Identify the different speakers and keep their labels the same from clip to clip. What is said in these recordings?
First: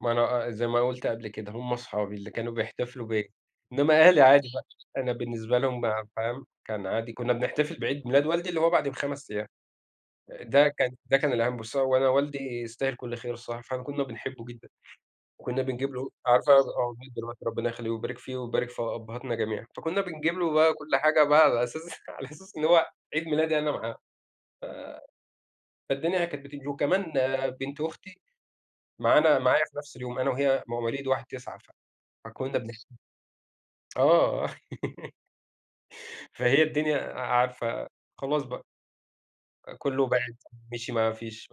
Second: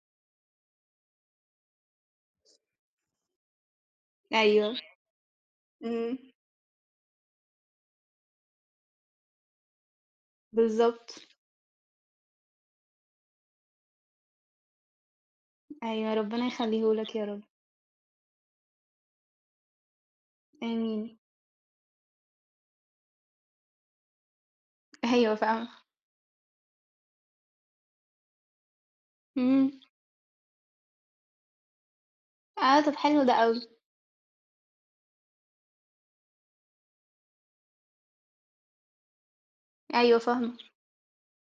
Speaker 1: ما أنا أ أ زي ما قُلت قبل كده، هُم صحابي اللي كانوا بيحتفلوا بيّا، إنما أهلي عادي بقى،
Speaker 2: أيوه،
Speaker 1: أنا بالنسبة لهم بقى
Speaker 2: إمم.
Speaker 1: فاهم، كان عادي كنا بنحتفل بعيد ميلاد والدي اللي هو بعدي ب5 أيام، ده كان ده
Speaker 2: بالضبط.
Speaker 1: كان الأهم. بُصي هو أنا والدي يستاهل كل خير الصراحة، فعلًا كنا بنحبه جدًا، وكنا بنجيب له
Speaker 2: أيوه، ربنا
Speaker 1: عارفة آه،
Speaker 2: يخلّيه
Speaker 1: موجود
Speaker 2: لك يا رب.
Speaker 1: دلوقتي ربنا يخلّيه ويبارك فيه ويبارك في أبهاتنا جميعًا، فكنا بنجيب له بقى كل
Speaker 2: آمين.
Speaker 1: حاجة بقى على أساس على أساس إن هو عيد ميلادي أنا معاه،
Speaker 2: أيوه، فاهمة.
Speaker 1: ف فالدنيا كانت بتيجي، وكمان آآ، بنت أختي معانا، معايا
Speaker 2: إمم.
Speaker 1: في نفْس اليوم، أنا وهي مواليد 1/9، فكنا
Speaker 2: آه،
Speaker 1: بنحت
Speaker 2: طب حلو ده أوي.
Speaker 1: آه. فهي الدنيا عارفة خلاص بقى. كلّه
Speaker 2: أيوه،
Speaker 1: بِعد
Speaker 2: فاهمة.
Speaker 1: مشِي ما فيش،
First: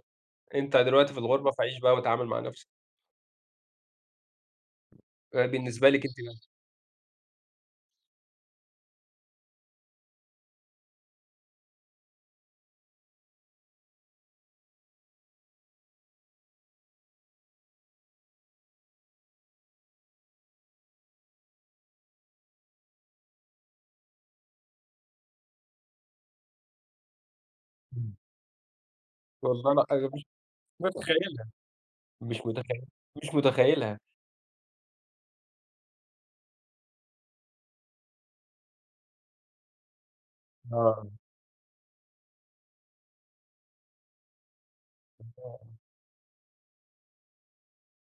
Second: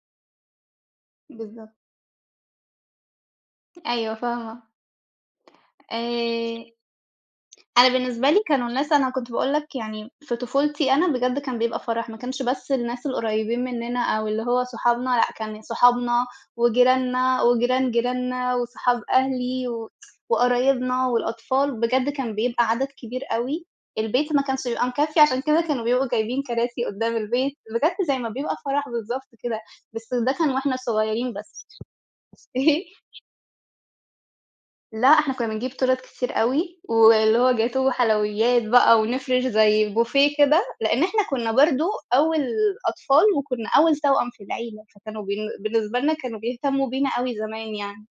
Speaker 1: أنت دلوقتي في الغربة
Speaker 2: بالضبط.
Speaker 1: فعيش بقى واتعامل مع نفْسك.
Speaker 2: أيوه، فاهمة
Speaker 1: آآ بالنسبة لِك أنتِ بقى؟
Speaker 2: آآ أنا بالنسبة لي كانوا الناس أنا كنت باقول لك يعني في طفولتي أنا بجد كان بيبقى فرح، ما كانش بس الناس القريبين مننا أو اللي هو صحابنا لأ، كان صحابنا وجيراننا وجيران جيراننا وصحاب أهلي، و وقرايبنا والأطفال، بجد كان بيبقى عدد كبير أوي، البيت ما كانش بيبقى مكفّي، عشان كده كانوا بيبقوا جايبين كراسي قدّام البيت، بجد زي
Speaker 1: إمم.
Speaker 2: ما بيبقى فرح بالضبط كده،
Speaker 1: والله أنا
Speaker 2: بس
Speaker 1: مش
Speaker 2: ده كان وإحنا
Speaker 1: مش
Speaker 2: صغيرين
Speaker 1: متخيلها،
Speaker 2: بس،
Speaker 1: مش
Speaker 2: إيه؟
Speaker 1: متخيل مش متخيلها.
Speaker 2: لأ، إحنا كنا بنجيب تورَت كتير أوي، واللي هو جاتوه وحلويات بقى ونفرش زي بوفيه كده، لإن
Speaker 1: آه.
Speaker 2: إحنا كنا برضو أول أطفال وكنا أول توأم في العيلة، فكانوا بالن
Speaker 1: [unintelligible]
Speaker 2: بالنسبة لنا كانوا بيهتموا بينا أوي زمان يعني.